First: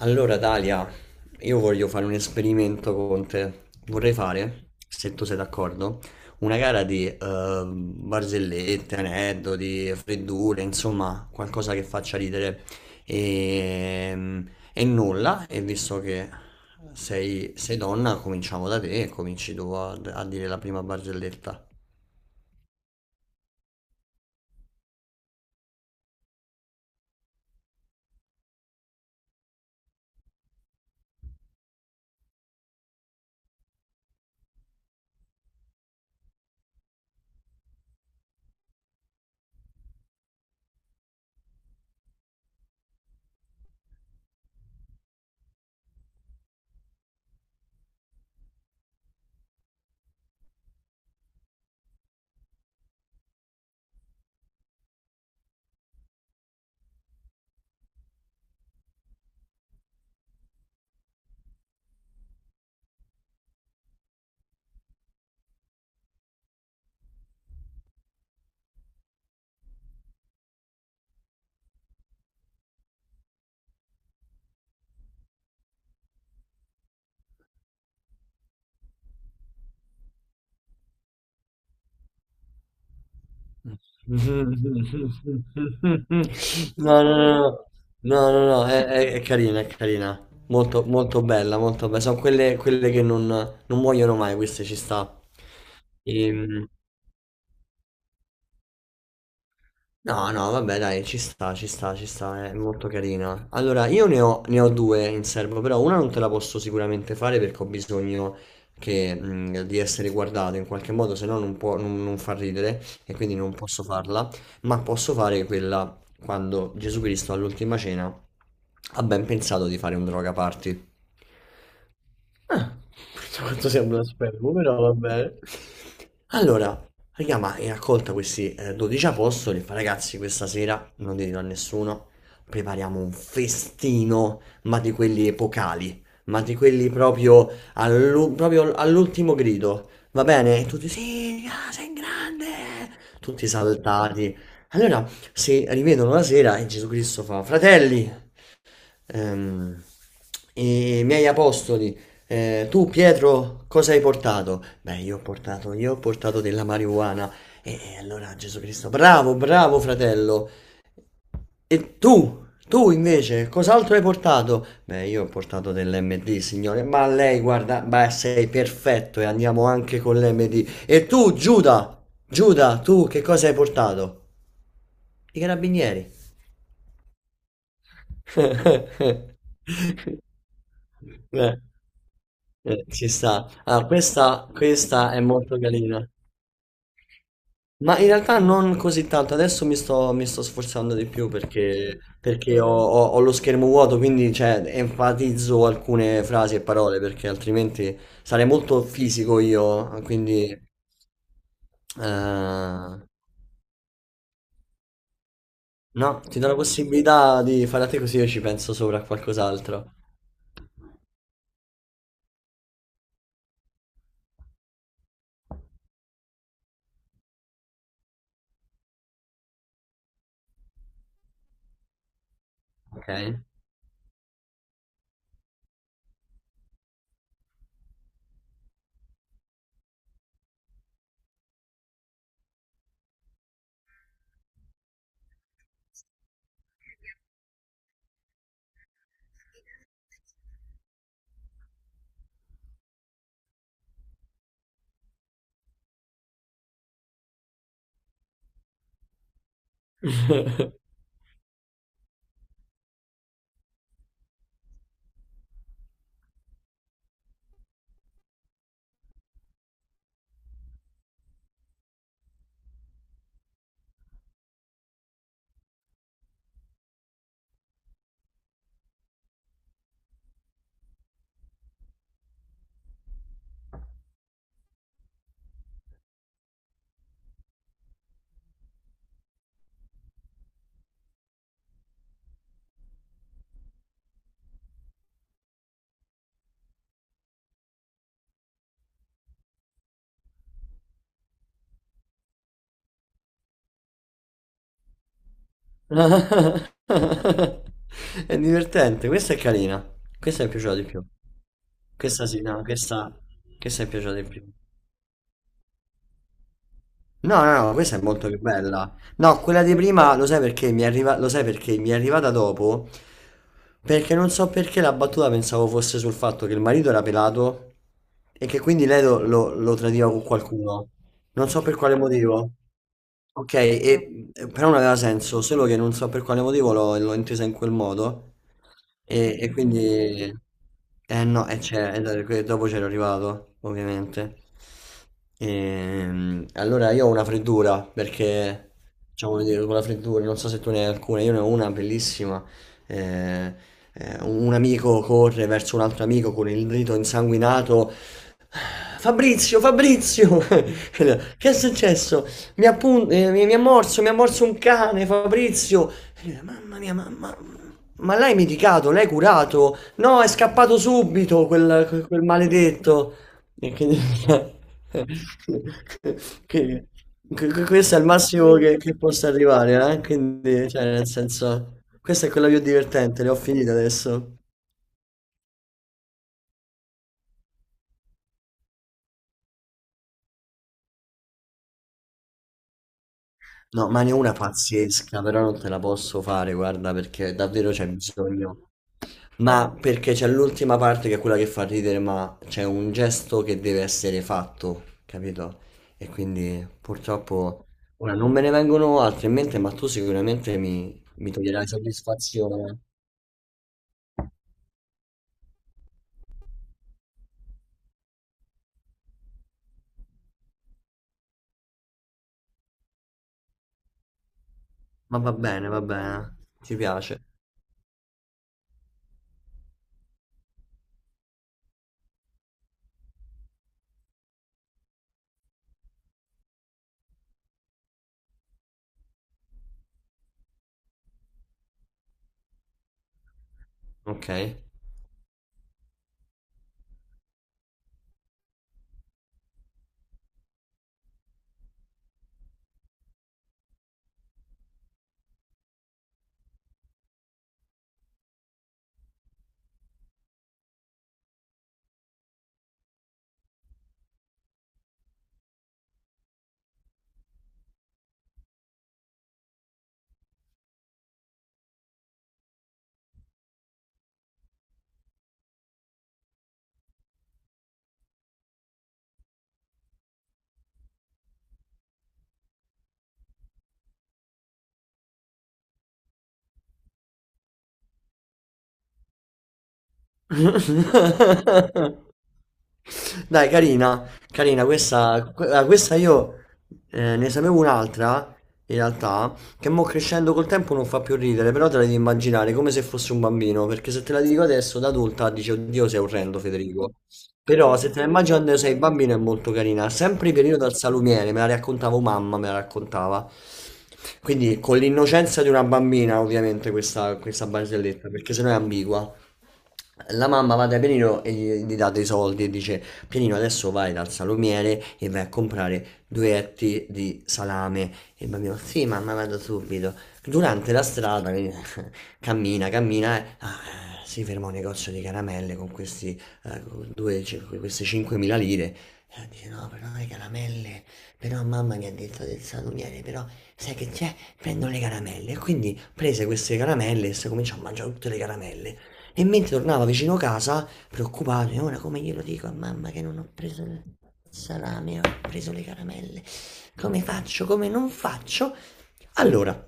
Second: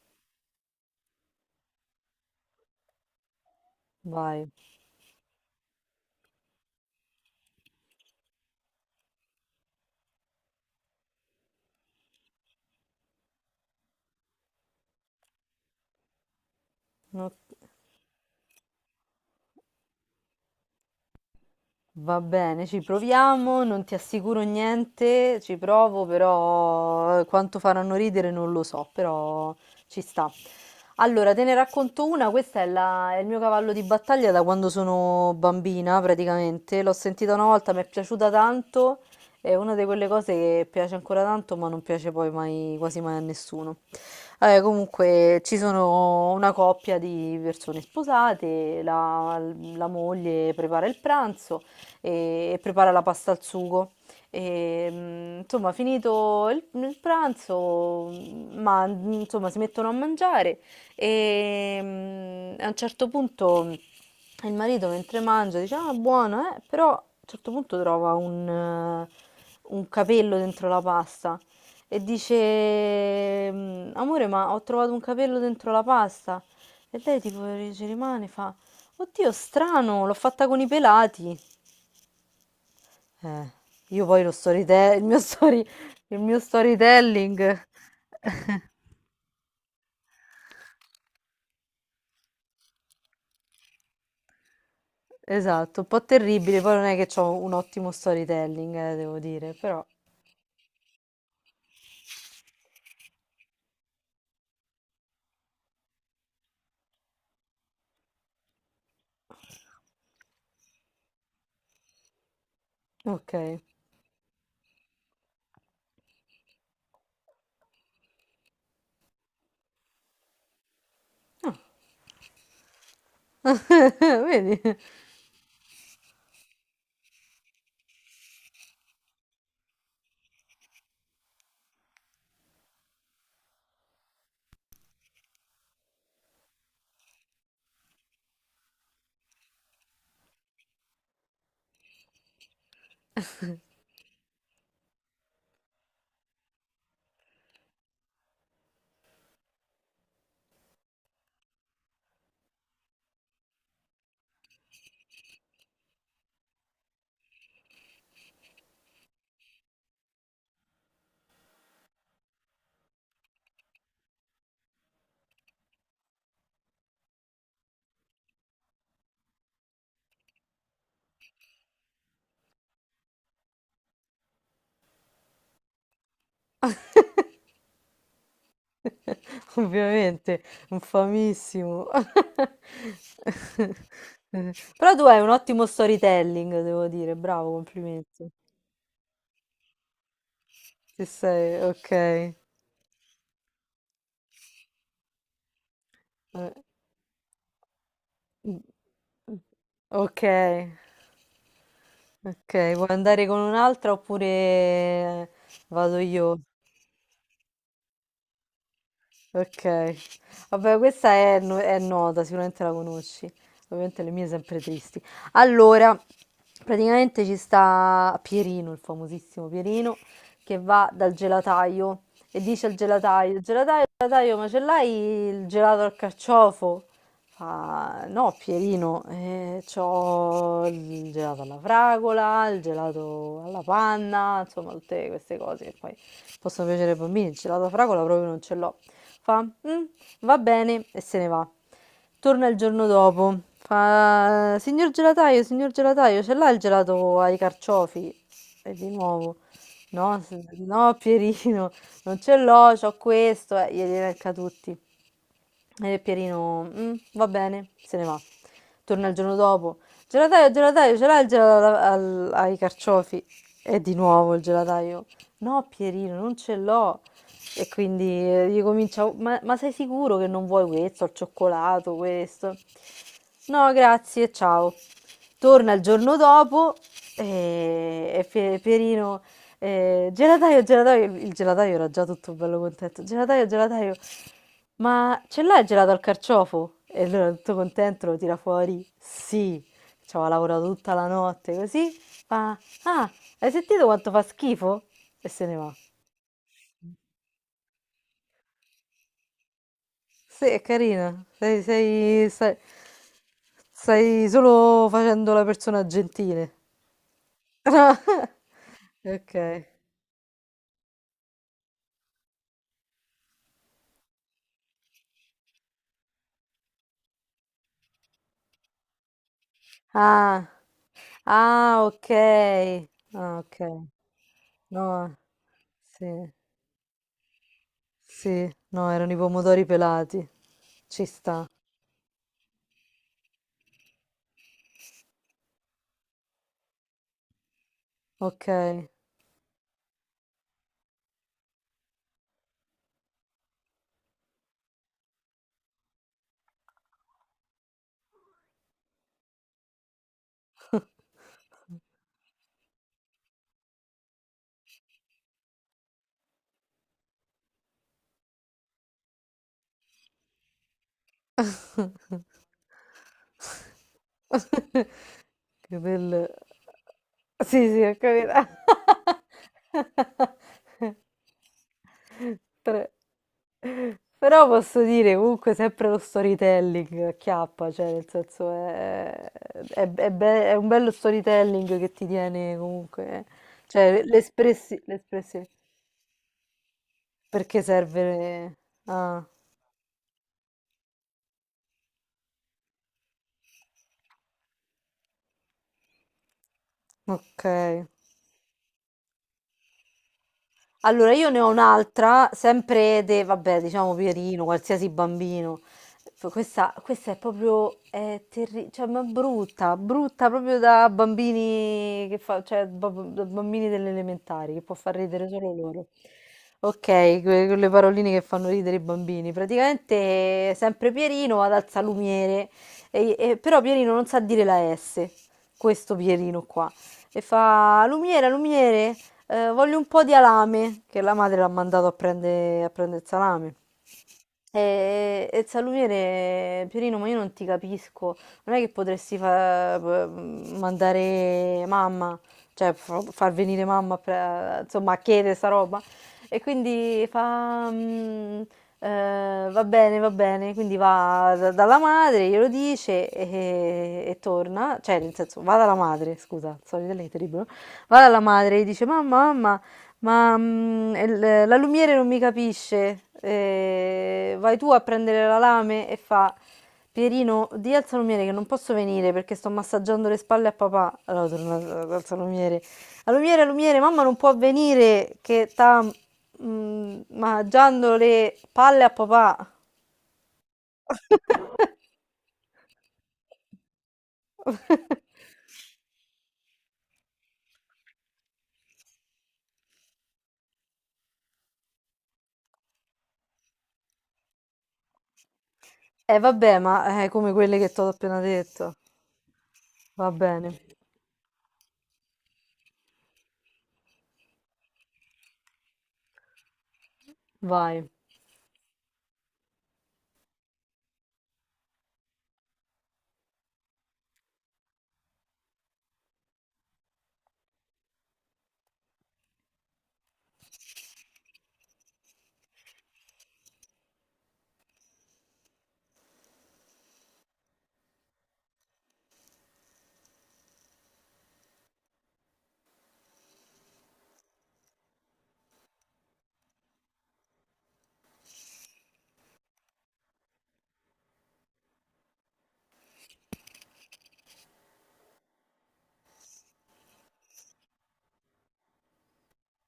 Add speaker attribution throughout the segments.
Speaker 1: Allora, Dalia, io voglio fare un esperimento con te. Vorrei
Speaker 2: Vai,
Speaker 1: fare, se tu sei d'accordo, una gara di barzellette, aneddoti, freddure, insomma, qualcosa che faccia ridere. E, e nulla, e visto che sei,
Speaker 2: ok.
Speaker 1: sei donna, cominciamo da te e cominci tu a dire la prima barzelletta.
Speaker 2: Va bene, ci proviamo, non ti assicuro niente, ci provo, però quanto faranno ridere non lo so, però ci sta. Allora, te ne racconto una, questa è, è il mio cavallo di battaglia da quando sono bambina, praticamente. L'ho sentita una volta, mi è piaciuta tanto, è una di quelle cose che piace ancora tanto, ma non piace poi mai, quasi mai a nessuno. Comunque ci sono una coppia di persone sposate, la moglie prepara il pranzo e prepara la pasta al sugo. E, insomma, finito il pranzo, insomma, si mettono a mangiare e a un certo punto il marito mentre mangia dice, ah, buono, eh? Però a un certo punto trova un capello dentro la pasta e dice, "Mm, amore, ma ho trovato un capello dentro la pasta." E lei tipo ci rimane, fa, oddio, strano, l'ho fatta con i pelati. Eh,
Speaker 1: No,
Speaker 2: io poi lo storytelling,
Speaker 1: no,
Speaker 2: il mio
Speaker 1: no,
Speaker 2: storytelling,
Speaker 1: no, no, è carina, è carina. Molto, molto bella, molto bella. Sono quelle, quelle che non muoiono mai, queste ci sta.
Speaker 2: esatto, un po' terribile,
Speaker 1: Ehm,
Speaker 2: poi non è che ho un ottimo storytelling, devo dire, però,
Speaker 1: No, no, vabbè, dai, ci sta, ci sta, ci sta, è molto carina. Allora, io ne ho, ne ho due in serbo, però una non te la posso sicuramente fare perché ho bisogno che, di essere guardato in qualche modo, se no non può, non, non fa ridere e
Speaker 2: ok,
Speaker 1: quindi non posso farla, ma posso fare quella quando Gesù Cristo all'ultima cena ha ben pensato di fare un droga party. Ah, questo quanto sembra un spermo,
Speaker 2: vedi,
Speaker 1: però va bene. Allora, raga, ma hai raccolta questi 12 apostoli, fa, ragazzi, questa sera non dirlo a nessuno, prepariamo un festino, ma di quelli epocali, ma di quelli proprio, proprio all'ultimo grido, va bene? E tutti, sì, raga, sei grande, tutti saltati. Allora, si rivedono la sera e Gesù Cristo fa, fratelli, Ehm, i miei apostoli, tu Pietro, cosa hai portato? Beh, io ho portato della marijuana. E allora Gesù Cristo, bravo, bravo fratello. E tu invece, cos'altro hai portato? Beh, io ho portato dell'MD, signore. Ma lei, guarda, beh, sei perfetto e andiamo anche con l'MD. E tu, Giuda, Giuda, tu che cosa hai portato? I carabinieri.
Speaker 2: ovviamente, un
Speaker 1: Eh,
Speaker 2: famissimo,
Speaker 1: ci sta. Ah, questa,
Speaker 2: però tu
Speaker 1: questa
Speaker 2: hai
Speaker 1: è
Speaker 2: un
Speaker 1: molto
Speaker 2: ottimo
Speaker 1: carina.
Speaker 2: storytelling, devo dire, bravo,
Speaker 1: Ma in
Speaker 2: complimenti,
Speaker 1: realtà non così tanto, adesso mi sto sforzando
Speaker 2: ci
Speaker 1: di più
Speaker 2: sei, ok,
Speaker 1: perché ho, ho lo schermo vuoto, quindi cioè, enfatizzo alcune
Speaker 2: Eh,
Speaker 1: frasi e parole perché altrimenti sarei
Speaker 2: mm,
Speaker 1: molto fisico
Speaker 2: mm,
Speaker 1: io,
Speaker 2: ok.
Speaker 1: quindi
Speaker 2: Ok, vuoi andare con un'altra oppure vado
Speaker 1: no, ti
Speaker 2: io?
Speaker 1: do la possibilità di fare a te così io ci penso sopra a
Speaker 2: Ok,
Speaker 1: qualcos'altro,
Speaker 2: vabbè, questa è, è nota, sicuramente la conosci. Ovviamente le mie sempre tristi. Allora, praticamente ci sta Pierino, il famosissimo Pierino, che va dal gelataio e dice al
Speaker 1: ok?
Speaker 2: gelataio: gelataio, gelataio, ma ce l'hai il gelato al carciofo? Fa, no, Pierino, c'ho il gelato alla fragola, il gelato alla panna, insomma, tutte queste cose che poi possono piacere ai bambini, il gelato alla fragola proprio non ce l'ho. Fa, "Mm, va bene" e se ne va. Torna il giorno dopo, fa, signor gelataio, ce l'ha il gelato ai carciofi? E di nuovo, no, no Pierino, non ce l'ho, c'ho questo, e glieli elenca tutti. E Pierino, "Mm, va bene", se ne va. Torna il giorno dopo. Gelataio, gelataio, ce l'hai il gelato ai carciofi? E di nuovo il gelataio. No, Pierino, non ce l'ho. E quindi gli comincia, "Oh, ma sei sicuro che non vuoi questo, al cioccolato, questo?" No, grazie, ciao. Torna il giorno dopo e Pierino, gelataio, gelataio, il gelataio era già tutto bello contento. Gelataio, gelataio, ma ce l'hai il gelato al carciofo? E allora tutto contento lo tira fuori. Sì, ci aveva lavorato tutta la notte così. Fa, ah, hai sentito quanto fa schifo? E se ne va.
Speaker 1: È divertente, questa è carina. Questa
Speaker 2: Sì,
Speaker 1: mi è
Speaker 2: è
Speaker 1: piaciuta di più.
Speaker 2: carina.
Speaker 1: Questa sì, no, questa mi è piaciuta di
Speaker 2: Stai
Speaker 1: più.
Speaker 2: solo facendo la persona gentile.
Speaker 1: No, no, no, questa è molto più bella. No, quella
Speaker 2: Ok.
Speaker 1: di prima lo sai perché mi è arrivata dopo? Perché non so perché la battuta pensavo fosse sul fatto che il marito era pelato e che quindi lei lo tradiva con
Speaker 2: Ah,
Speaker 1: qualcuno. Non so per
Speaker 2: ah,
Speaker 1: quale motivo.
Speaker 2: ok. Ah, ok.
Speaker 1: Ok, e però non aveva
Speaker 2: No,
Speaker 1: senso, solo che non so per
Speaker 2: sì,
Speaker 1: quale motivo l'ho intesa in quel modo
Speaker 2: sì, no, erano i
Speaker 1: e
Speaker 2: pomodori pelati.
Speaker 1: quindi...
Speaker 2: Ci
Speaker 1: Eh
Speaker 2: sta,
Speaker 1: no, e c'è- e da- que- dopo c'ero arrivato, ovviamente. Allora io ho una freddura,
Speaker 2: ok.
Speaker 1: perché diciamo come dire, con la freddura, non so se tu ne hai alcune, io ne ho una bellissima. eh, un amico corre verso un altro amico con il dito insanguinato. "Ah, Fabrizio, Fabrizio! Che è successo? Mi ha morso un cane, Fabrizio. E lui, mamma mia, mamma. Ma l'hai medicato? L'hai curato? No, è scappato subito quel maledetto. E quindi-
Speaker 2: Che
Speaker 1: che-
Speaker 2: bel sì, sì, ho
Speaker 1: questo è il
Speaker 2: capito.
Speaker 1: massimo che possa arrivare, eh? Quindi, cioè, nel senso, questa è quella più
Speaker 2: 3.
Speaker 1: divertente, le ho finite adesso.
Speaker 2: Però posso dire comunque sempre lo storytelling acchiappa, cioè nel senso è, è un bello storytelling che ti tiene comunque, eh.
Speaker 1: No,
Speaker 2: Cioè
Speaker 1: ma ne ho una pazzesca, però
Speaker 2: l'espressione,
Speaker 1: non te la posso fare, guarda, perché
Speaker 2: perché
Speaker 1: davvero c'è
Speaker 2: serve...
Speaker 1: bisogno.
Speaker 2: Ah,
Speaker 1: Ma perché c'è l'ultima parte che è quella che fa ridere, ma c'è un gesto che deve essere fatto, capito? E quindi
Speaker 2: ok.
Speaker 1: purtroppo ora non me ne vengono altri in mente, ma tu sicuramente
Speaker 2: Allora, io
Speaker 1: mi
Speaker 2: ne ho
Speaker 1: toglierai
Speaker 2: un'altra,
Speaker 1: soddisfazione.
Speaker 2: sempre de, vabbè, diciamo Pierino, qualsiasi bambino. Questa, questa è proprio, cioè, ma è brutta, brutta proprio da bambini che fa, cioè, da bambini delle elementari, che può far
Speaker 1: Ma
Speaker 2: ridere solo
Speaker 1: va
Speaker 2: loro.
Speaker 1: bene, ti
Speaker 2: Ok,
Speaker 1: piace.
Speaker 2: quelle paroline che fanno ridere i bambini. Praticamente, sempre Pierino va dal salumiere, però Pierino non sa dire la S, questo Pierino qua. E fa, lumiere, lumiere, voglio un po' di alame, che la madre l'ha mandato a prendere a prende il salame.
Speaker 1: Ok.
Speaker 2: E il salumiere, Pierino, ma io non ti capisco. Non è che potresti mandare mamma, cioè far venire mamma, a insomma, a chiedere sta roba. E quindi fa... "Mm, va bene, va bene." Quindi va dalla madre, glielo dice e torna. Cioè, nel senso, va dalla madre, scusa, solito lei è terribile. Va dalla madre e dice, mamma, mamma. Ma, el la lumiere non mi capisce. Vai tu a prendere la lame, e fa: "Pierino, dì alzalumiere che non posso venire perché sto massaggiando le spalle a papà". Allora torna da dall'alzalumiere: "Alumiere, alumiere, mamma non può venire che sta, mangiando le palle a papà".
Speaker 1: Dai, carina, carina, questa io ne sapevo un'altra, in realtà, che mo crescendo col tempo non fa più ridere, però te la devi immaginare come se fosse un bambino, perché se te la dico adesso da adulta dici, oddio, sei
Speaker 2: Eh
Speaker 1: orrendo,
Speaker 2: vabbè,
Speaker 1: Federico.
Speaker 2: ma, come quelle che
Speaker 1: Però
Speaker 2: t'ho
Speaker 1: se te la
Speaker 2: appena
Speaker 1: immagini quando
Speaker 2: detto.
Speaker 1: sei bambino è molto carina,
Speaker 2: Va
Speaker 1: sempre
Speaker 2: bene,
Speaker 1: periodo al salumiere, me la raccontavo mamma, me la raccontava. Quindi con l'innocenza di una bambina, ovviamente, questa
Speaker 2: vai.
Speaker 1: barzelletta, perché sennò è ambigua. La mamma va da Pianino e gli dà dei soldi e dice: Pianino, adesso vai dal salumiere e vai a comprare due etti di salame. E il bambino: sì, mamma, vado subito. Durante la strada quindi, cammina, cammina. Si ferma a un negozio di caramelle con questi, con queste 5.000 lire. E dice: no, però le caramelle. Però mamma mi ha detto del salumiere, però sai che c'è? Prendo le caramelle. E quindi prese queste caramelle e si cominciò a mangiare tutte le caramelle. E mentre tornava vicino casa, preoccupato, e ora come glielo dico a mamma che non ho preso il salame, ho preso le caramelle, come faccio, come non faccio? Allora,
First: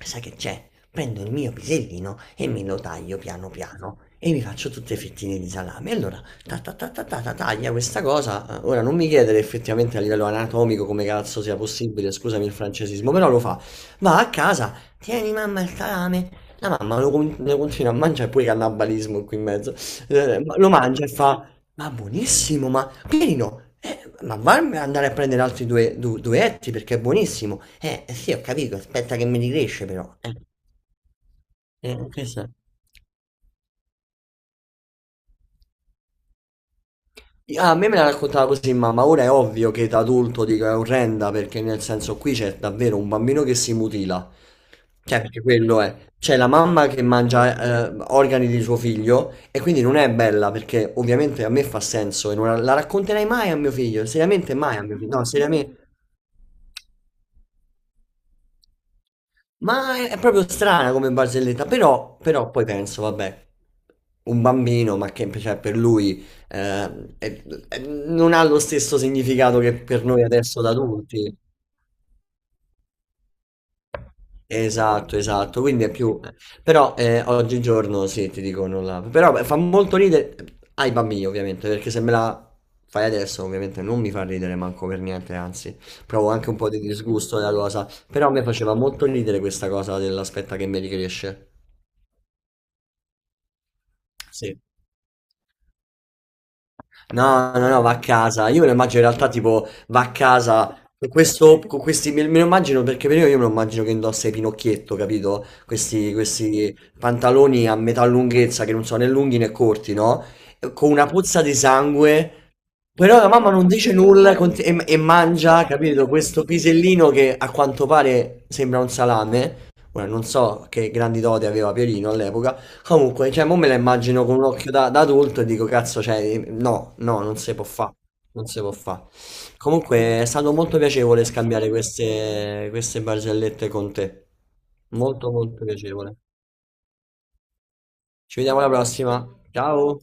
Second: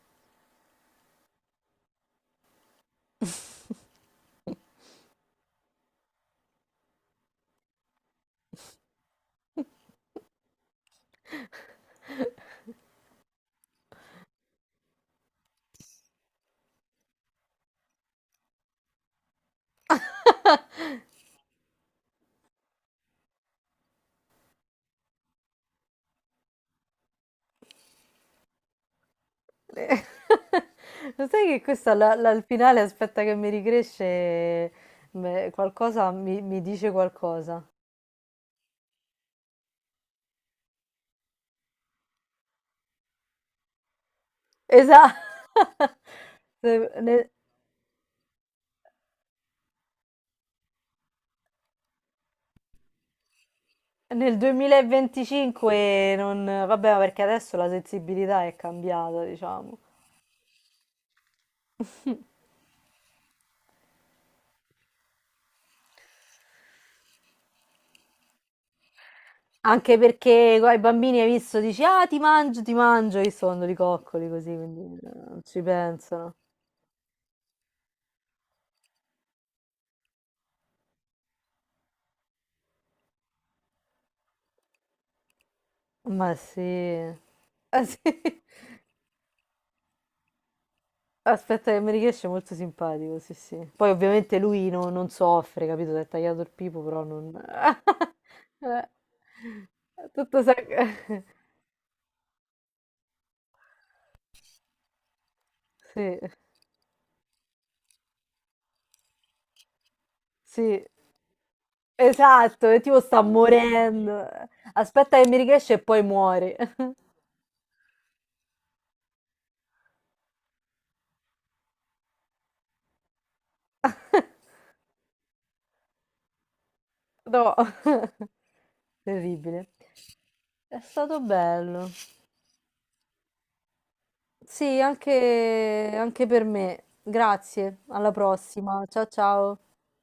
Speaker 1: sai che c'è? Prendo il mio pisellino e me lo taglio piano piano e mi faccio tutte fettine di salame. Allora, ta ta ta ta ta ta, taglia questa cosa. Ora non mi chiedere effettivamente a livello anatomico come cazzo sia possibile, scusami il francesismo, però lo fa. Va a casa, tieni mamma il salame, la mamma lo continua a mangiare, pure cannibalismo qui in mezzo. Lo mangia e fa, ma buonissimo, ma Pierino, ma varmi andare a prendere altri due, duetti perché è buonissimo. Sì, ho capito, aspetta che mi ricresce però.
Speaker 2: Lo sai che questa la-
Speaker 1: Che
Speaker 2: la- al
Speaker 1: sa?
Speaker 2: finale aspetta che mi ricresce qualcosa mi dice qualcosa.
Speaker 1: A me me la raccontava così mamma, ora è ovvio che da adulto dico è orrenda perché nel senso qui c'è davvero un bambino che si mutila,
Speaker 2: Esatto.
Speaker 1: cioè perché quello è, c'è la mamma che
Speaker 2: Nel,
Speaker 1: mangia organi di suo figlio e quindi non è bella perché ovviamente a me fa senso e non la racconterai mai a mio figlio,
Speaker 2: nel
Speaker 1: seriamente mai a mio figlio, no seriamente.
Speaker 2: 2025 non... Vabbè, ma perché adesso la sensibilità è cambiata, diciamo.
Speaker 1: Ma è proprio strana come barzelletta, però, però poi penso, vabbè, un bambino, ma che cioè, per lui non ha lo stesso significato che
Speaker 2: Anche
Speaker 1: per noi
Speaker 2: perché
Speaker 1: adesso da
Speaker 2: ai bambini hai
Speaker 1: adulti.
Speaker 2: visto, dici, ah, ti mangio, che sono di coccoli così, quindi
Speaker 1: Esatto,
Speaker 2: non ci
Speaker 1: esatto, quindi è più...
Speaker 2: pensano.
Speaker 1: Però oggigiorno sì, ti dico non la... Però beh, fa molto ridere ai bambini ovviamente, perché se me la fai adesso ovviamente non mi fa ridere manco per niente, anzi, provo
Speaker 2: Ma
Speaker 1: anche un po' di
Speaker 2: sì.
Speaker 1: disgusto della
Speaker 2: Ah,
Speaker 1: cosa,
Speaker 2: sì.
Speaker 1: però a me faceva molto ridere questa cosa dell'aspetta che mi ricresce.
Speaker 2: Aspetta che mi riesce, è molto simpatico, sì sì. Poi ovviamente
Speaker 1: Sì.
Speaker 2: lui non soffre, capito? Si è tagliato il pipo, però non...
Speaker 1: No, no, no, va a casa. Io me lo
Speaker 2: Eh,
Speaker 1: immagino in realtà tipo va a
Speaker 2: tutto sa...
Speaker 1: casa con questo, me lo immagino perché per io me lo immagino che indossa i Pinocchietto, capito?
Speaker 2: Sì,
Speaker 1: Questi pantaloni a metà lunghezza che non sono né lunghi né corti, no?
Speaker 2: sì,
Speaker 1: Con una puzza di sangue
Speaker 2: esatto, e tipo
Speaker 1: però
Speaker 2: sta
Speaker 1: la mamma non dice
Speaker 2: morendo.
Speaker 1: nulla e
Speaker 2: Aspetta che mi
Speaker 1: mangia,
Speaker 2: riesce e poi
Speaker 1: capito, questo
Speaker 2: muore.
Speaker 1: pisellino che a quanto pare sembra un salame. Ora non so che grandi doti aveva Pierino all'epoca. Comunque, cioè, mo me la immagino con un occhio da adulto e dico, cazzo, cioè, no, no, non
Speaker 2: No,
Speaker 1: si può fare. Non si può fare.
Speaker 2: terribile.
Speaker 1: Comunque, è stato molto
Speaker 2: È stato
Speaker 1: piacevole scambiare
Speaker 2: bello.
Speaker 1: queste barzellette con te.
Speaker 2: Sì,
Speaker 1: Molto, molto
Speaker 2: anche
Speaker 1: piacevole.
Speaker 2: anche per me. Grazie, alla
Speaker 1: Ci vediamo alla
Speaker 2: prossima. Ciao
Speaker 1: prossima.
Speaker 2: ciao.
Speaker 1: Ciao.